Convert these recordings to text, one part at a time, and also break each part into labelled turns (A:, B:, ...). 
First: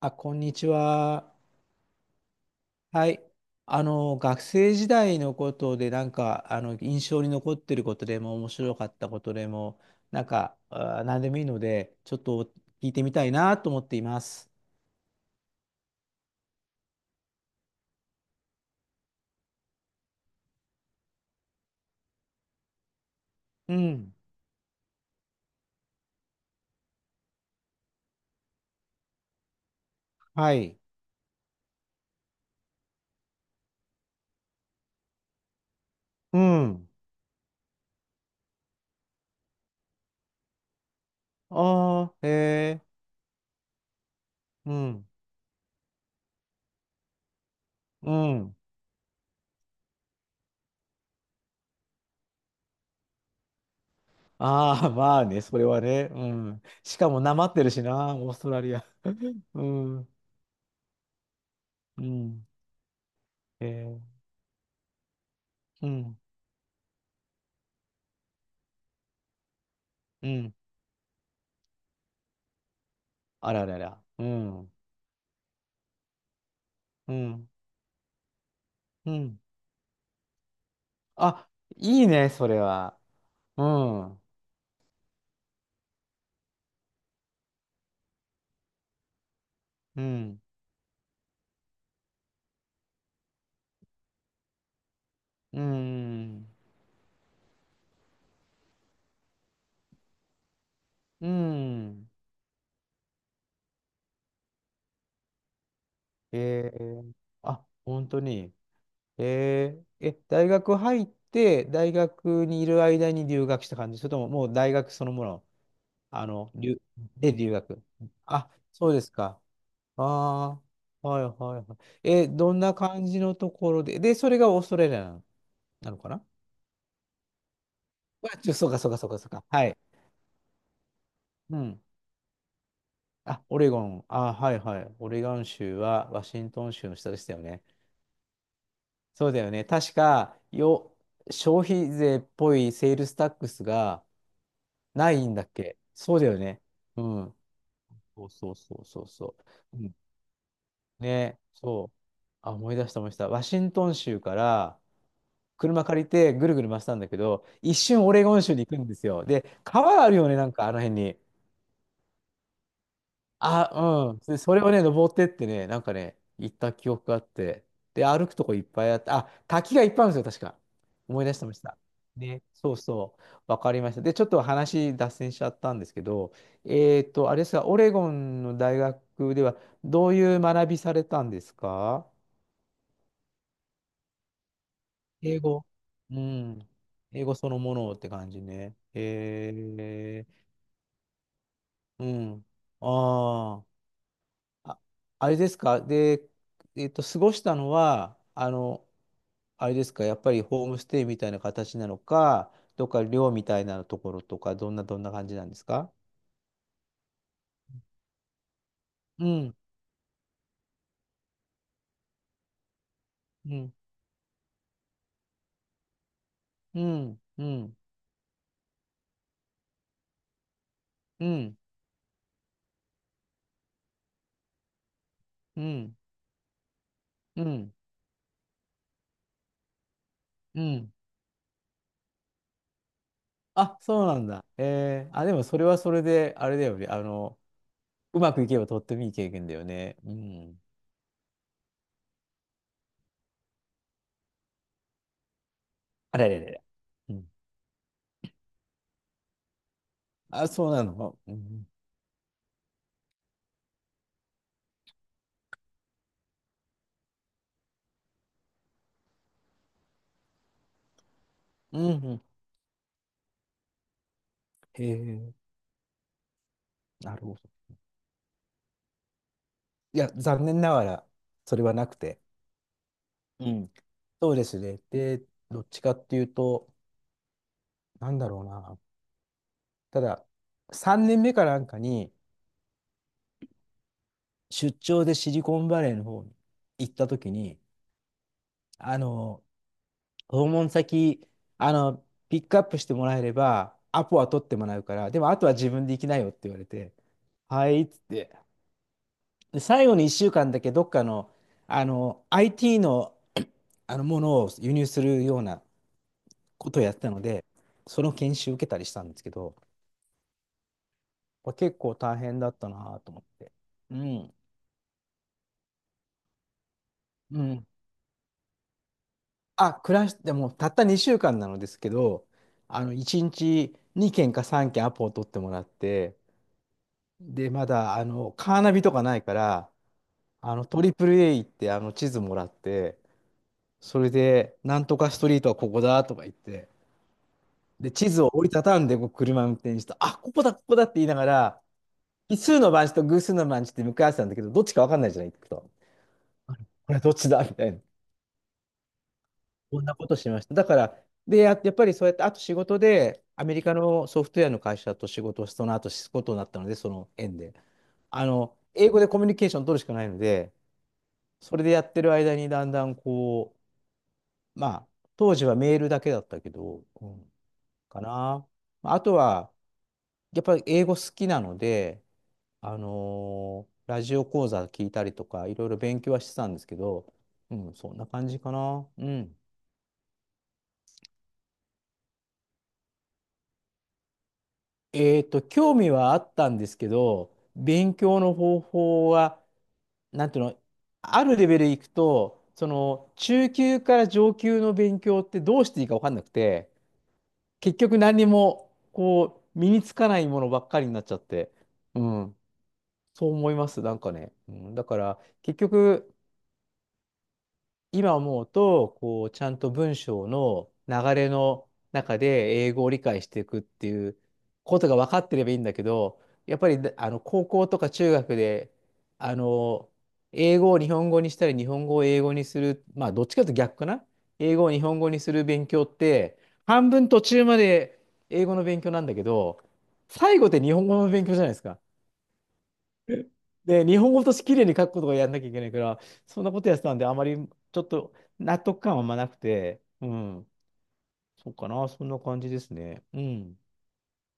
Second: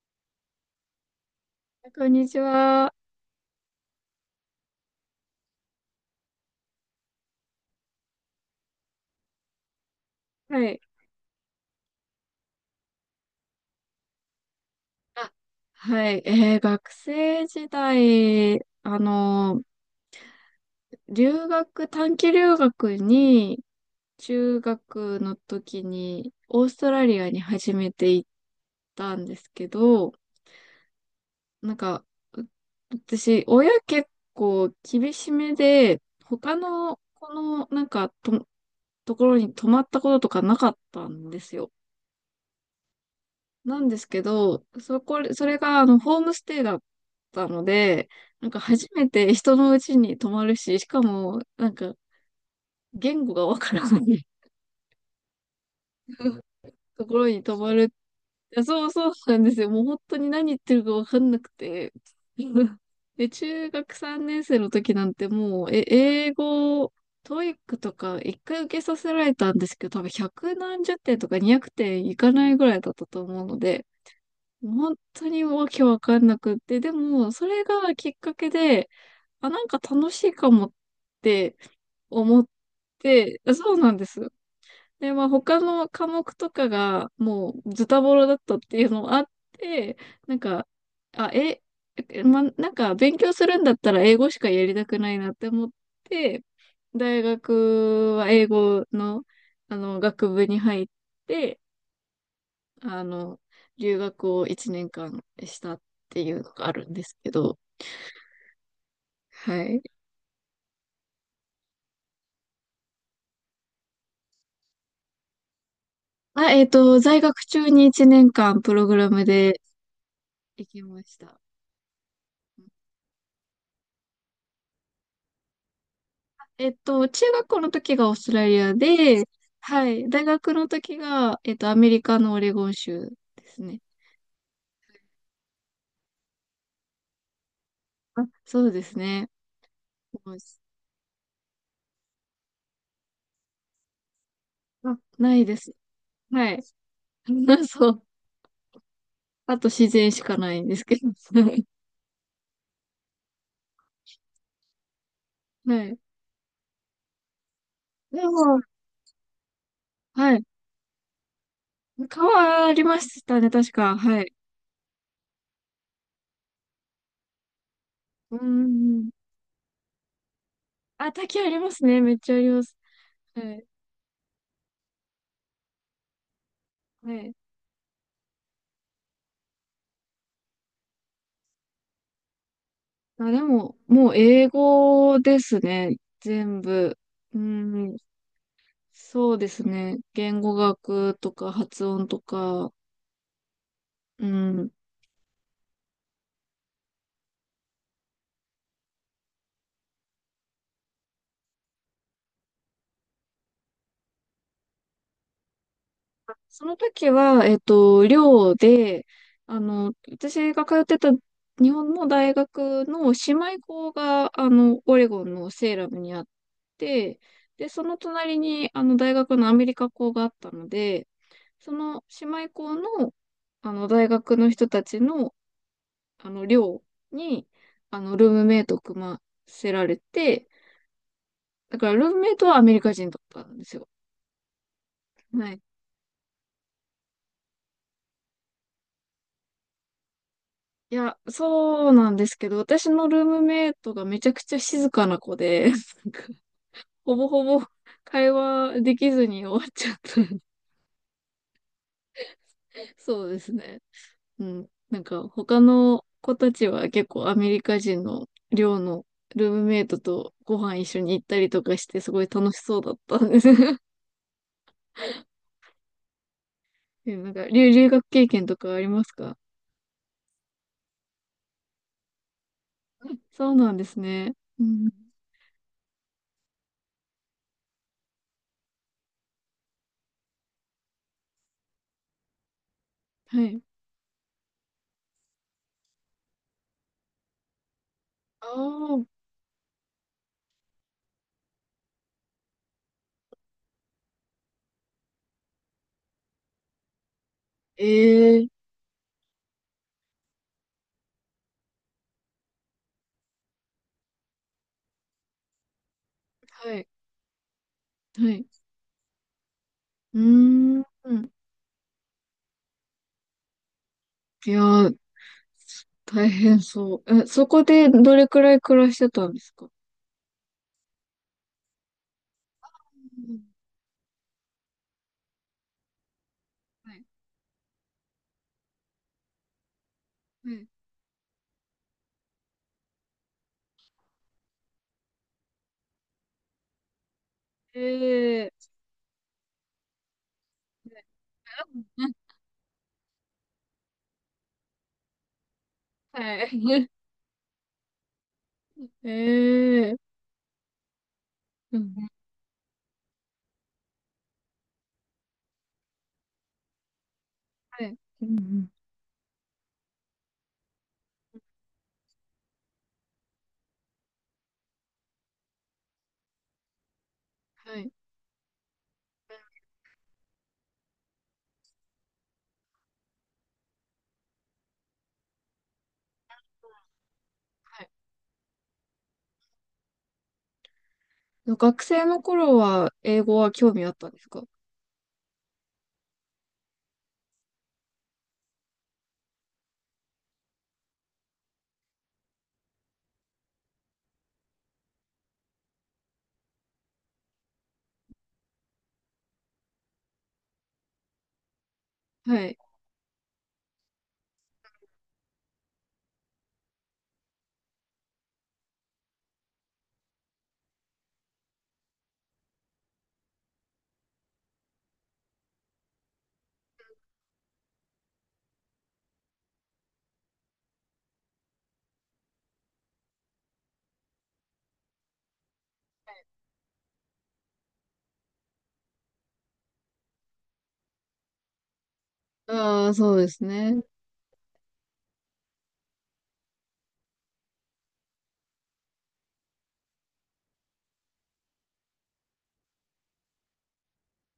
A: あ、こんにちは。
B: こんにちは。
A: はい。学生時代のことで、なんか、印象に残ってることでも、面白かったことでも、なんか、
B: はい。
A: 何でもいいので、ちょっと聞いてみたいなと思っています。
B: あ、はい。学生時代、短期留学に、
A: うん。
B: 中学の時に、オーストラリアに初めて行ったんですけど、
A: はい。
B: なんか、う私、親結構厳しめで、
A: う
B: 他
A: ん。
B: の、この、なんかと、ところに泊まったこととかなかったんですよ。
A: ああ、へえ。
B: なんですけど、
A: うん。
B: それがホームステイだったので、
A: う
B: なん
A: ん。
B: か初めて人の家に泊まるし、しかも、なんか言語がわからない
A: ああ、まあね、それはね。う ん。し
B: と
A: か
B: こ
A: も、
B: ろ
A: な
B: に
A: まっ
B: 泊
A: てる
B: ま
A: し
B: る。い
A: な、オーストラ
B: や、
A: リア。
B: そうそうなんです
A: う
B: よ。もう本
A: ん。
B: 当に何言ってるかわかんなくて。
A: うん。
B: で、
A: へ
B: 中学
A: え。
B: 3年生の時なんてもう、え、
A: うん。
B: 英語、トイックとか一回受けさせられたんですけど、多分
A: う
B: 100
A: ん。
B: 何十点とか200点いかないぐらいだったと思う
A: あ
B: の
A: らら
B: で、
A: ら。うん。
B: 本当にわけわかんなくって、で
A: う
B: も、そ
A: ん。
B: れがきっかけで、
A: うん。
B: あ、なんか楽しいかもっ
A: あ、
B: て
A: いいね、
B: 思
A: そ
B: っ
A: れは。
B: て、あ、
A: う
B: そうなんで
A: ん。
B: す。で、まあ他の科目とかがもうズタボロだったっていうのもあって、
A: う
B: なん
A: ん。
B: か、あ、え、なんか勉強するんだったら英語しかやりたくないなって
A: う
B: 思って、
A: ん。
B: 大学は英語の、学部に入っ
A: う
B: て、
A: ん。
B: あの、留学を1年間したっていうのが
A: え
B: あるんで
A: ー、
B: すけど、
A: あ、本当に。
B: はい。
A: 大学入って、大学にいる間に留学した感じ、それとももう大学そのもの、あの、留、
B: 在
A: で
B: 学
A: 留
B: 中
A: 学。
B: に1年
A: あ、
B: 間プロ
A: そう
B: グ
A: で
B: ラ
A: す
B: ム
A: か。
B: で
A: あ
B: 行きま
A: あ、
B: し
A: はいはい
B: た。
A: はい。どんな感じのところで、で、それがオーストラリアなのかな？
B: 中学校の時がオースト
A: あ、
B: ラリ
A: そう
B: ア
A: かそうかそうか
B: で、
A: そうか。はい。
B: はい、大学の時が、
A: う
B: ア
A: ん。
B: メリカのオレゴン州
A: あ、
B: で
A: オ
B: す
A: レ
B: ね。
A: ゴン。あ、はいはい。オレゴン州はワシントン州の下でしたよね。
B: あ、そうです
A: そ
B: ね。
A: うだよね。確
B: もう
A: か、消費税っぽいセールスタックスが
B: あ、
A: ない
B: な
A: んだ
B: い
A: っ
B: です。
A: け？そうだよ
B: はい。
A: ね。うん。
B: そう。
A: そうそうそうそうそ
B: あと
A: う。う
B: 自
A: ん、
B: 然しかないんですけど。
A: ね、そう。あ、思い出した思い出した。ワシントン州から車
B: はい。
A: 借りてぐるぐる回したんだけど、一瞬オ
B: で
A: レゴン州
B: も、
A: に行くんですよ。で、川あるよ
B: は
A: ね、
B: い。
A: なんかあの辺に。
B: 川ありましたね、確か。
A: あ、うん。
B: はい。
A: で、それをね、登ってってね、なんかね、行った記憶があって、で、歩く
B: うー
A: とこいっぱいあって、
B: ん。
A: あ、滝がいっぱいあるんですよ、確か。
B: あ、
A: 思い出し
B: 滝あ
A: てま
B: り
A: し
B: ま
A: た。
B: すね。めっちゃあ
A: ね、
B: りま
A: そ
B: す。
A: うそう、
B: は
A: わ
B: い。
A: かりました。で、ちょっと話脱線しちゃったんですけど、
B: はい。
A: あれですが、オレゴンの大学では、どういう学びされたんですか？
B: あ、でも、もう英語で
A: 英
B: す
A: 語。
B: ね。
A: う
B: 全
A: ん。
B: 部。
A: 英語
B: うー
A: そのもの
B: ん。
A: って感じね。
B: そうで
A: へ
B: すね。
A: え、
B: 言語学とか発
A: う
B: 音とか。
A: ん。ああ。
B: うん。
A: あ、あれですか、で、過ごしたのは、あれですか、やっぱりホームステイみたいな形なのか、どっか寮みたいなところとか、どんな感じなんですか？
B: その時は、寮で、
A: うん、
B: 私が通ってた日本の大学の姉
A: う
B: 妹
A: ん、
B: 校が、オレゴンのセーラムにあっ
A: う
B: て、
A: ん、う
B: で、
A: ん、
B: その隣に、大学のアメリカ校があったので、
A: うん、
B: その姉妹校の、大学の人たちの、
A: うん、
B: 寮
A: う
B: に、
A: ん、
B: ルームメイトを組ませられて、
A: うん。
B: だから、ルームメイトはアメリカ人だったんです
A: あ、
B: よ。
A: そうなんだ。あ、でも
B: は
A: そ
B: い、
A: れはそれで、あれだよね。うまくいけばとってもいい経験だよね。うん。
B: いや、そうなんですけど、私のルームメイトがめちゃくちゃ静かな子で、なん
A: あ
B: か
A: れれれれ。う
B: ほぼ
A: ん。
B: ほぼ会話できずに終わっちゃった。
A: あ、そうなの。うん。
B: そうですね。うん。なんか他の子たちは結構アメリカ人の寮のルームメイトとご飯一緒に行ったりとか
A: う
B: し
A: ん。
B: てす
A: う
B: ご
A: ん、
B: い楽しそうだったんです。
A: へえ、なる
B: なん
A: ほど。
B: か留学経験とかありますか？
A: いや、残念ながら、それはなくて。
B: うん、そ
A: う
B: うな
A: ん。
B: んです
A: そ
B: ね。
A: うです
B: う
A: ね。
B: ん。
A: で、どっちかっていうと、なんだろうな。ただ、3年目かなんかに、
B: はい。
A: 出張でシリコンバレーの方に行った時に、
B: あ
A: あ
B: あ、
A: の、訪問先、あの、ピックアップしてもらえれば、アポは取ってもらうから、でもあとは自分で行きなよって言われて、はいっつって。
B: ええ、
A: で、最後に1週間だけどっかの、IT の、あのものを輸入するようなこ
B: は
A: とを
B: い。
A: やってたので、その
B: は
A: 研
B: い。
A: 修受けたりしたんですけど、
B: うーん。
A: これ結構大変だったなと思って。うん。
B: いやー、大変そう。え、
A: う
B: そこ
A: ん。
B: でどれくらい暮らしてたんですか？
A: あ、暮らしてもうたった2週間なのですけど、1
B: うん、
A: 日2件か3件アポを取ってもらって、
B: はい。
A: で、まだ、カーナビとかないから、
B: はい。
A: トリプル A 行って、地図もらって、それで、なんとかストリートはここだとか言って、で、地図を折
B: え
A: り
B: え、
A: たたんで、こう車運転して、あ、ここだ、ここだって言いながら、
B: うん、
A: 奇数の番地と偶数の番地って向かい合わせたんだけど、どっちか分かんないじゃない、行くと。
B: はい。
A: これどっちだみたいな。こん
B: え
A: な
B: え、
A: ことしました。だから、で、や、やっ
B: う
A: ぱりそ
B: ん。
A: うやって、あと仕事で、アメリカのソフトウェアの会社と仕事をその後することになったので、その縁で。
B: はい。うん、うん。
A: 英語でコミュニケーション取るしかないので、それでやってる間にだんだんこう、まあ、当時はメールだけだったけど、うん、
B: はい。
A: かな。まああとは、やっぱり英語好きなので、ラジオ講座聞いたりとか、いろいろ勉強はしてたんですけど、うん、
B: はい。
A: そんな感じかな。うん。
B: 学生の頃は英語は興味あったんですか？
A: 興味はあったんですけど、勉強の方法は、なんていうの、あるレベルいくと、その、中級から上級の勉強ってどうしていいか分かんなくて、結局何にも、こう、身につかないものばっかりになっちゃって、うん、
B: はい。
A: そう思います、なんかね。うん、だから、結局、今思うと、こう、ちゃんと文章の流れの中で英語を理解していくっていうことが分かってればいいんだけど、やっぱり、高校とか中学で、あの、英語を日本語にしたり、日本語を英語にする、まあ、どっちかというと逆かな。英語を日本語にする勉強って、半分途中まで英語の勉強なんだけど、最後って日本語の勉強じゃないですか。
B: ああ、そうで すね。
A: で、日本語として綺麗に書くことがやんなきゃいけないから、そんなことやってたんで、あまりちょっと納得感はあんまなくて、うん、そうかな、そんな感じですね。うん。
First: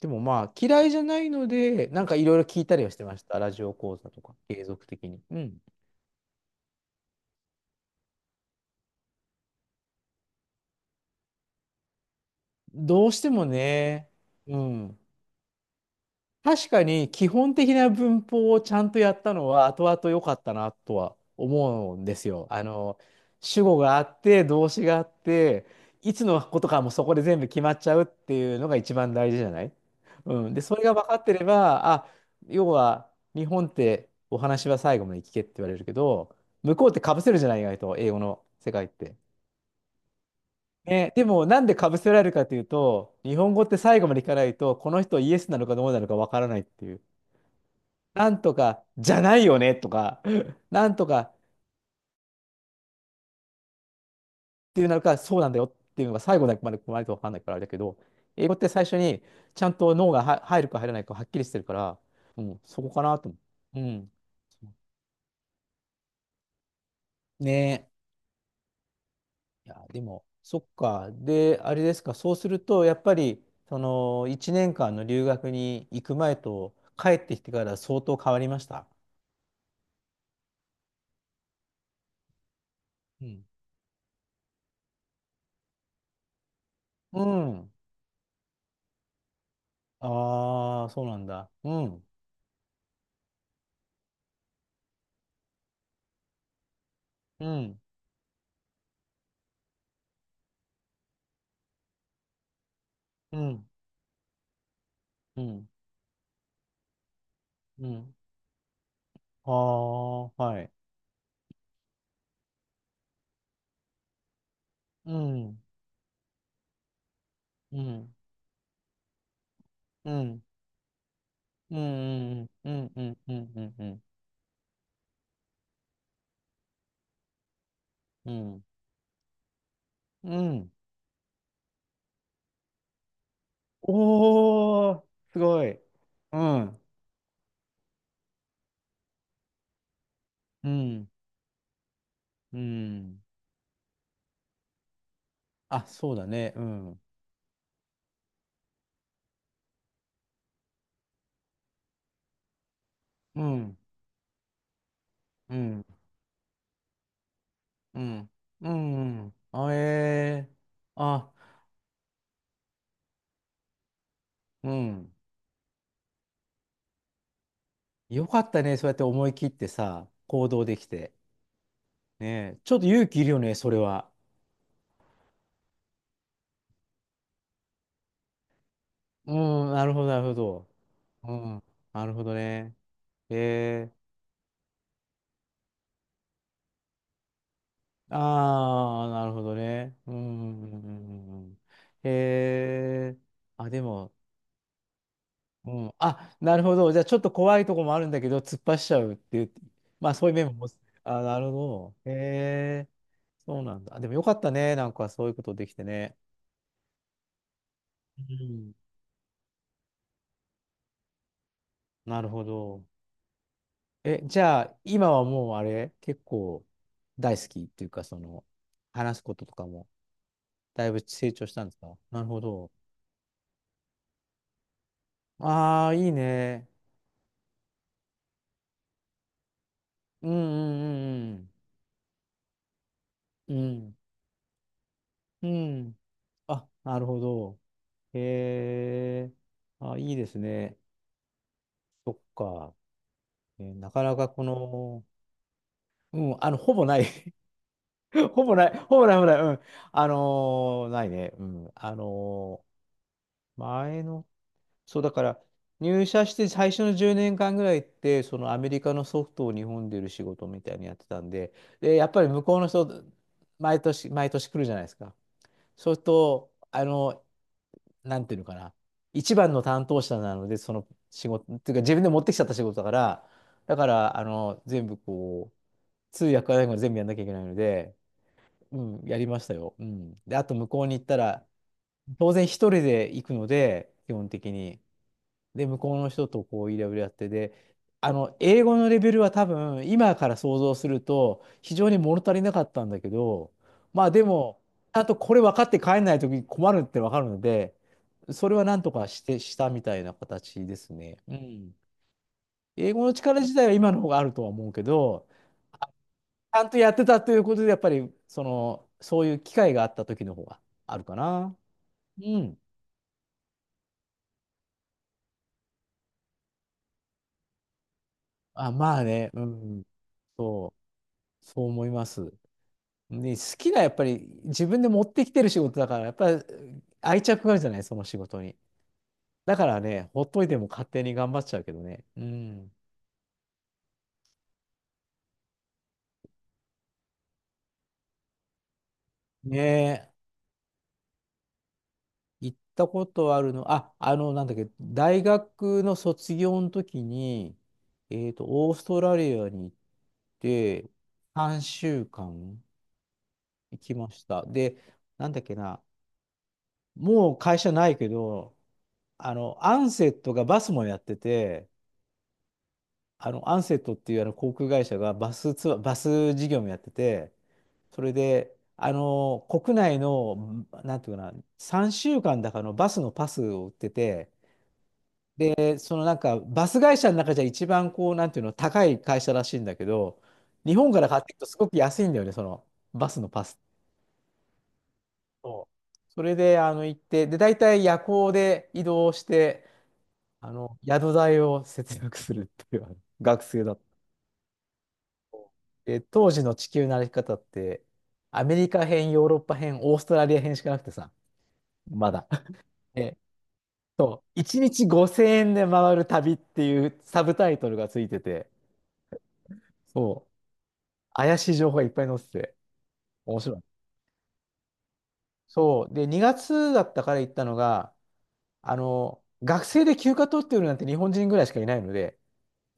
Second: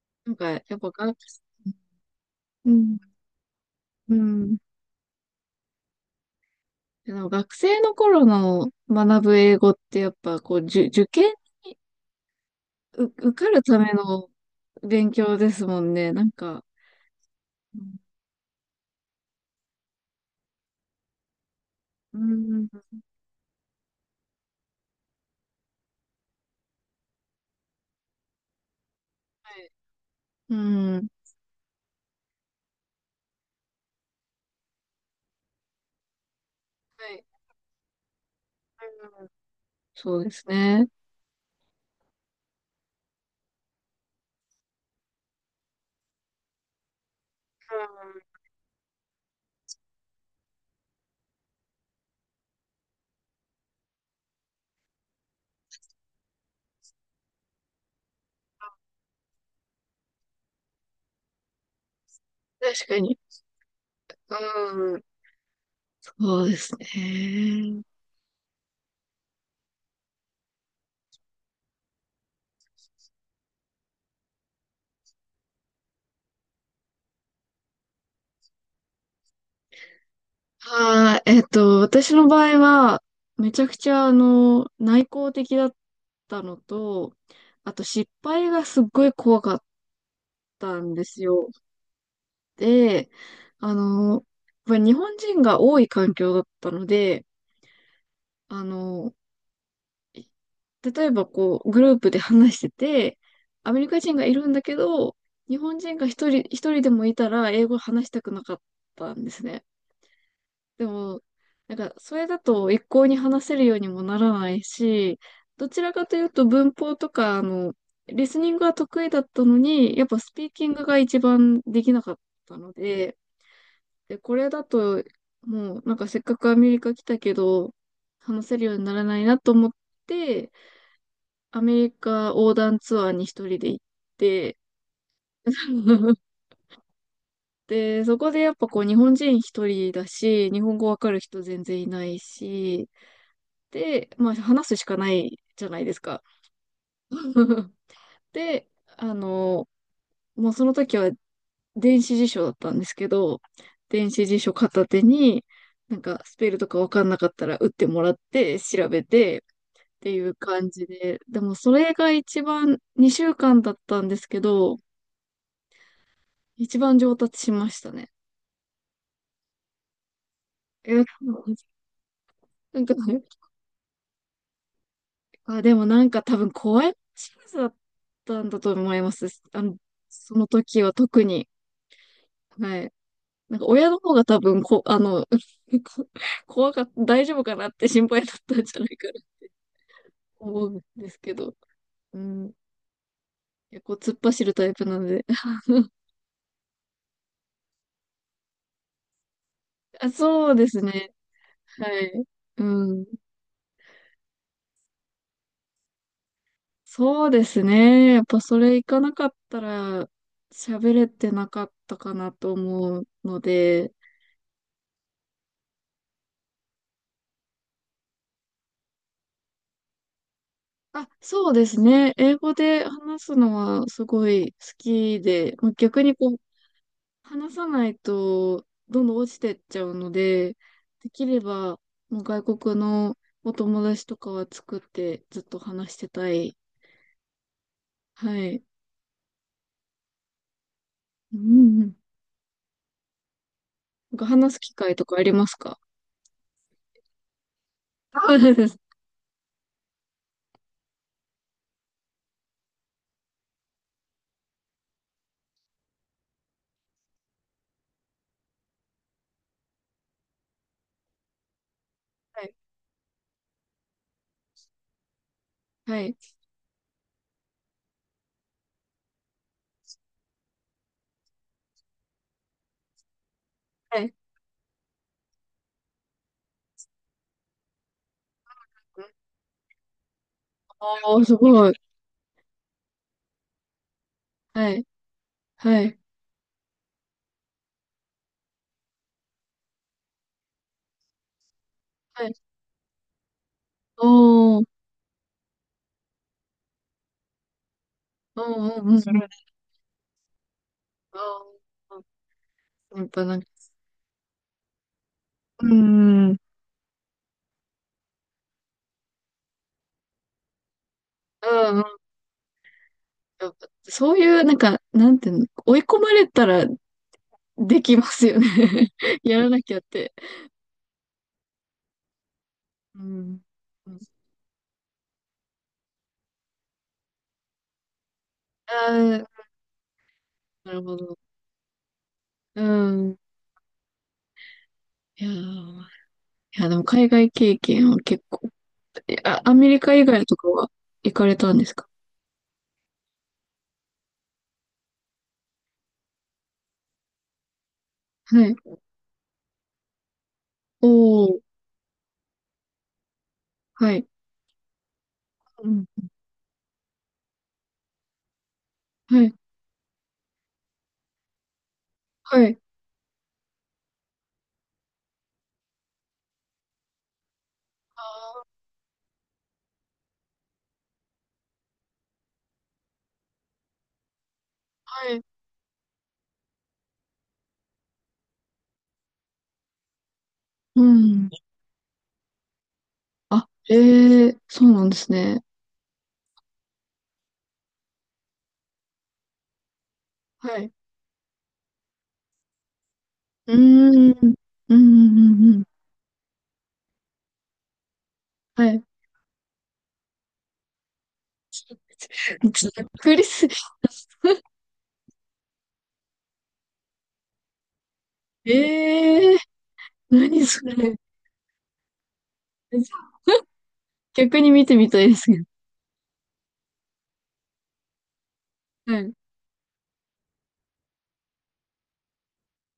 A: でも
B: なん
A: ま
B: か、
A: あ、
B: やっ
A: 嫌
B: ぱ
A: いじゃ
B: が
A: ないので、なんかいろいろ聞い
B: う
A: たりはし
B: ん、
A: てました。ラジオ講座
B: う
A: とか、
B: ん。
A: 継続的に。うん。
B: でも学生の頃の学ぶ英語ってやっぱこう、受験、
A: どうして
B: 受
A: も
B: かるため
A: ね、
B: の
A: うん。
B: 勉強ですもんね。なんか、
A: 確かに基本的
B: う
A: な
B: ん。
A: 文法をちゃんとやったのは後々良かったなとは思うんで
B: う
A: すよ。
B: ん、
A: 主語があって、動詞があって、いつのことかもそこで全部決まっちゃうっていうのが一番大事じゃ
B: は
A: な
B: い。
A: い？う
B: う
A: ん。で、それ
B: ん。
A: が
B: うん、
A: 分かってれば、あ、要は日本ってお話は最後まで聞けって言われるけど、向こうって
B: は
A: 被
B: い。
A: せるじゃない？意外と英語の世界って。
B: うん。そうですね。うん、
A: ね、でもなんで被せられるかというと、日本語って最後まで聞かないと、この人イエスなのかどうなのか分からないっていう。なんとかじゃないよねとか、なんとかっていうなるか、そうなんだよっていうのが最後まで来ないと分かんないからあれだけど、英語って最初にちゃんと脳がは入るか入らないかはっきりしてるから、うん、そ
B: 確
A: こ
B: か
A: か
B: に。
A: なと思う。うん。
B: うん。そうですね。
A: ねえ。いや、でも、そっか。で、あれですか、そうすると、やっぱり、その、1年間の留学に行く前と帰ってきてから相当変わりました？
B: はい。私の場合は、
A: うん。
B: めちゃくちゃ、内向的だったのと、
A: う
B: あ
A: ん。
B: と失敗がすっごい怖かった
A: ああ、
B: ん
A: そ
B: で
A: うな
B: す
A: ん
B: よ。
A: だ。うん。
B: で、やっぱり日本人が多い環境だったので、
A: うん。
B: あの、例えばこう、グループで話してて、
A: うん。
B: アメリカ人がいるんだけど、
A: う
B: 日
A: ん。
B: 本人が一人でもいたら英語
A: う
B: 話し
A: ん。
B: たくなかったんです
A: あ
B: ね。
A: あ、はい。
B: でも、なんか、それだと一向に話せるようにもならない
A: う
B: し、
A: ん、
B: どちらかというと文法とか、
A: うん、
B: リスニングは得意だったのに、やっ
A: う
B: ぱス
A: ん、
B: ピーキングが一番
A: う
B: できなかっ
A: ん、うん、
B: た
A: う
B: の
A: ん、う
B: で、
A: ん、うん、うん、うん、うん。
B: で、これだと、もう、なんかせっかくアメリカ来たけど、
A: う
B: 話せる
A: ん、
B: ようにならないなと思っ
A: う
B: て、
A: ん、
B: アメリカ横断ツアーに一人で行って、
A: おー、すご い。うん、
B: で、そこでやっぱこう日本人一人だし、日
A: う
B: 本語わ
A: ん、
B: かる人全然いない
A: う
B: し、
A: ん。
B: で、まあ話すしかないじゃな
A: あ、
B: いです
A: そう
B: か。
A: だね。うん、
B: で、あの、もうその時は電子辞書だったんですけど、
A: うん、
B: 電子辞書片手に、
A: うん、
B: なんかスペルとかわかんなかったら打って
A: う
B: もらっ
A: ん、
B: て
A: う
B: 調べ
A: ん。
B: て
A: あ、
B: っていう
A: え
B: 感じ
A: ー、
B: で、
A: あ、
B: でもそれが一番2週間だったんですけ
A: う
B: ど、
A: ん。
B: 一番上達しましたね。
A: よかったね。そうやって思い切ってさ、行動でき
B: え、
A: て。ねえ、ちょ
B: な
A: っ
B: ん
A: と
B: か、
A: 勇気いるよね、それは。
B: あ、でもなんか多分怖いシリーズだったんだと思います。
A: う
B: あ
A: ん、
B: の、
A: なるほど、なる
B: そ
A: ほ
B: の
A: ど。
B: 時は特
A: う
B: に。
A: ん、なるほどね。
B: はい。
A: へ
B: なんか親
A: え、
B: の方が多分こ、あの、こ怖かった、大丈夫かなって心配だったんじゃない
A: ああー、
B: かな
A: なるほどね。う
B: と
A: ん、う
B: 思う
A: ん、う
B: ん
A: ん、
B: です
A: う
B: け
A: ん、う
B: ど。
A: ん、へ
B: うん。
A: え、あ、
B: 結
A: で
B: 構突
A: も、
B: っ走るタイプなので。
A: うん、あ、なるほど。じゃあ、ちょっと怖いとこもあるんだけど、突っ走っちゃうっていう、
B: あ、
A: まあ、そういう面
B: そ
A: も
B: うで
A: 持つ。
B: すね。
A: あ、なるほ
B: は
A: ど。
B: い。
A: へえ、
B: うん。
A: そうなんだ。あ、でもよかったね。なんかそういうことできてね。
B: そうですね。や
A: う
B: っぱそ
A: ん。
B: れ行かなかったら喋れてなかったか
A: なる
B: な
A: ほ
B: と
A: ど。
B: 思うので、
A: え、じゃあ、今はもうあれ、結構大好きっていうか、その、話すこととかも。だいぶ
B: あ、
A: 成長
B: そう
A: した
B: で
A: んです
B: す
A: か。
B: ね。
A: なる
B: 英
A: ほ
B: 語
A: ど。
B: で話すのはすごい好きで、まあ
A: ああ、
B: 逆
A: いい
B: にこう、
A: ね。
B: 話さないとどんどん落ちてっちゃうの
A: うん
B: で、でき
A: う
B: れ
A: ん
B: ばもう外国のお
A: うんう
B: 友
A: ん。
B: 達とかは作ってずっ
A: うん。
B: と
A: う
B: 話し
A: ん。
B: てたい。
A: あ、なるほど。
B: はい。
A: へえ。あ、いいですね。
B: うん、うん。
A: そっか。なかな
B: なんか
A: かこ
B: 話す機会
A: の、
B: とかありますか？
A: うん、あの、ほぼない。
B: あ、
A: ほ
B: そう
A: ぼ
B: で
A: な
B: す。
A: い。ほぼない。ほぼない。うん。あのないね。うん。前の、そうだから入社して最初の10年間ぐらいって、そのアメリカのソフトを日本で売る仕事みたいにやってたんで、でやっぱり
B: は
A: 向
B: い。
A: こうの人、毎年毎年来るじゃないですか。そうす
B: は
A: る
B: い。
A: とあの、なんていうのかな、一番の担当者なので、その仕事っていうか自分で持ってきちゃった仕事だから、だか
B: はい。
A: らあの、全部こう通訳からら全部やんなきゃいけないので、うん、やりましたよ。うん、であと向こうに行った
B: おー、す
A: ら、
B: ごい。
A: 当然一人で行くので基本的
B: は
A: に。
B: い、
A: で、向
B: は
A: こう
B: い、
A: の人とこう、いろいろやってで、あの、英語のレベルは多分、今から想像すると、非常に物
B: は
A: 足
B: い。
A: りなかったんだけど、まあで
B: お
A: も、
B: ー、
A: ちゃんとこれ分かって帰んないときに困るって分かるので、
B: お
A: それはな
B: ー、おー、
A: ん
B: う
A: と
B: ん、
A: か
B: それ
A: し
B: はね
A: て、したみたいな形です
B: お
A: ね。うん。
B: ー
A: 英
B: うん
A: 語
B: やっ
A: の
B: ぱなん
A: 力
B: か、
A: 自体は今の方があるとは思うけど、
B: うん、
A: あ、ち
B: うん、う
A: ゃんとやってたということで、やっぱり、その、そういう機会があった時の方があるかな。
B: ん、
A: うん。
B: やっぱそういう、なんか、なんていうの、追い込まれたらできますよね。
A: あ、まあ ね、
B: や
A: う
B: らなきゃっ
A: ん。
B: て。
A: そう、そう思います。
B: う
A: で、
B: ん。
A: 好きな、や
B: う
A: っ
B: ん、
A: ぱり自分で持ってきてる仕事だから、やっぱり愛着があるじゃない、その仕事に。
B: ああ、
A: だからね、ほっといても
B: なる
A: 勝
B: ほ
A: 手に
B: ど。
A: 頑張っちゃうけどね。う
B: う
A: ん。
B: ん。いやー、いや、でも海外経験は結構、あ、ア
A: ね
B: メリカ以
A: え、
B: 外とかは行かれたんですか？
A: 行ったことあるの、あ、あの、なんだっけ、大学の卒業の時に、
B: はい。
A: オーストラリアに行っ
B: お
A: て、
B: ー、
A: 3週間行
B: は
A: き
B: い。
A: ました。で、なんだっけ
B: う
A: な、
B: ん。
A: もう会社ないけど、
B: はい、
A: あの、アンセットがバスもやってて、
B: はい。
A: あの、アンセットっていうあの航空会社がバスツアー、バス事業もやってて、
B: あ
A: それ
B: ー、
A: で、あの、国内の、なんていうかな、3週間だかのバスのパスを売ってて、
B: はい。
A: でそのなんか、バス会社の中じゃ一番こう、なんていうの、高い会社らしいんだけど、日
B: う
A: 本から買っ
B: ん。
A: ていくとすごく安いんだよね、そのバスのパ
B: あ、
A: ス。
B: へえ、そうなんですね。
A: そう、それで、あの、行って、で、大体夜行で移動して、あ
B: はい。
A: の、宿代を節約するっていう、あの、学
B: う
A: 生だった。
B: ーん。うん、うん、うん、うん。
A: で、当時の地球の歩き方って、アメ
B: は
A: リ
B: い。
A: カ編、ヨーロッパ編、オーストラリア編しかなくてさ、まだ。
B: ざ っく
A: え、
B: りす、
A: そう、1日5000円で回る旅っていうサブタイトルがついてて、
B: ええ、
A: そう、
B: 何それ。
A: 怪しい情報がいっぱい載ってて、面白い。
B: 逆に見てみたいですけど。
A: そう、で、2月だったから行ったのが、あ
B: はい。
A: の、学生で休暇取ってるなんて日本人ぐらいしかいないので、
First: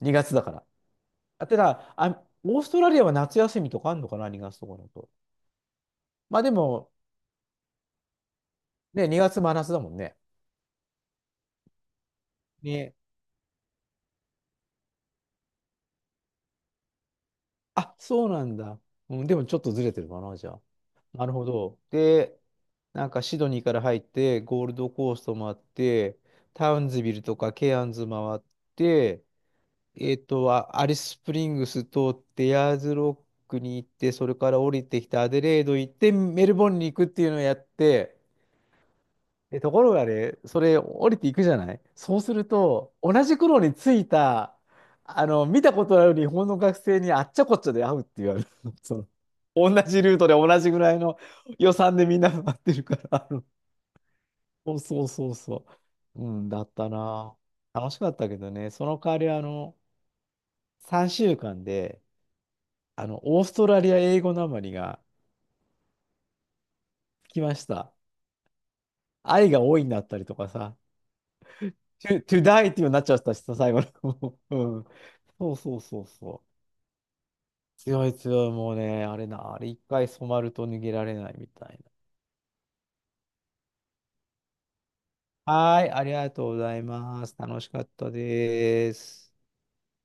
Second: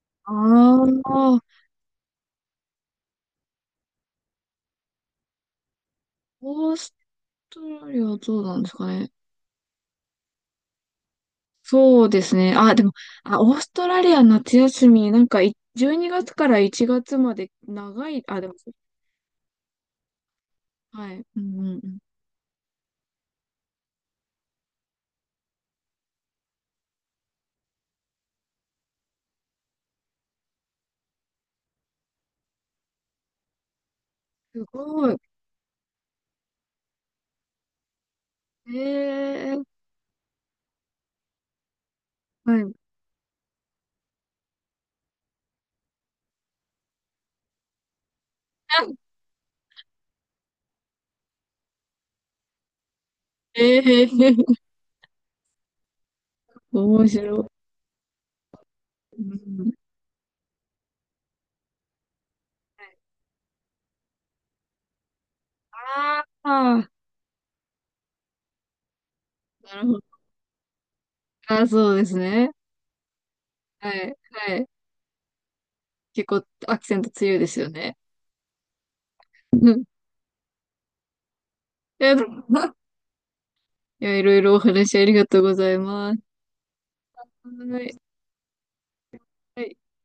A: 2月だから。
B: ああ、
A: あてだ、あ、オーストラリアは夏休みとかあんのかな、2月とかだと。まあで
B: オー
A: も、
B: ストラリアはどうなんですか
A: ね、
B: ね。
A: 2月真夏だもんね。
B: そうですね。あ、でも、
A: に、
B: あ、オーストラリア夏休み、なんかい、12月から1月まで
A: あ、
B: 長い、
A: そう
B: あ、
A: な
B: でも、
A: んだ。うん、でもちょっとずれてるかな、じゃあ。
B: はい。
A: なる
B: う
A: ほ
B: ん、うん、
A: ど。
B: うん。
A: で、なんかシドニーから入って、ゴールドコースト回って、タウンズビルとかケアンズ回って、あ、アリススプリングス通って、ヤーズロックに行って、それから
B: す
A: 降りてき
B: ごい。
A: て、アデレード行って、メルボルンに行くっていうのをやって、
B: え
A: で、
B: え、
A: ところがね、それ降りていくじゃない、そうする
B: はい。
A: と、同じ頃に着いた、あの、見たことある日本の学生にあっちゃこっちゃで会うって言われる。その、同じルートで同じぐらいの予算でみんな待ってるから。あの、
B: ええ、
A: そうそうそうそう。うん、だった
B: 面白
A: な。
B: い。
A: 楽しかったけどね、その代わ
B: う
A: り、
B: ん、
A: あ
B: うん。
A: の、3週間で、あの、オーストラリア英語なまりが
B: ああ、
A: つきました。愛が多
B: な
A: い
B: る
A: に
B: ほ
A: なっ
B: ど。
A: たりとかさ、
B: ああ、そうです
A: to, to
B: ね。
A: die っていうようになっちゃったしさ、最後
B: はい、
A: の。
B: はい。
A: うん。そうそうそう
B: 結
A: そ
B: 構
A: う。
B: アクセント強いですよね。
A: 強い強い、もうね、あれな、あれ
B: う
A: 一
B: ん。い
A: 回染まると逃げられないみたい
B: や、でもいろいろお話ありがとう
A: な。
B: ござい
A: はーい、あり
B: ます。
A: がとうございます。楽し
B: は
A: かっ
B: い。
A: たです。
B: はい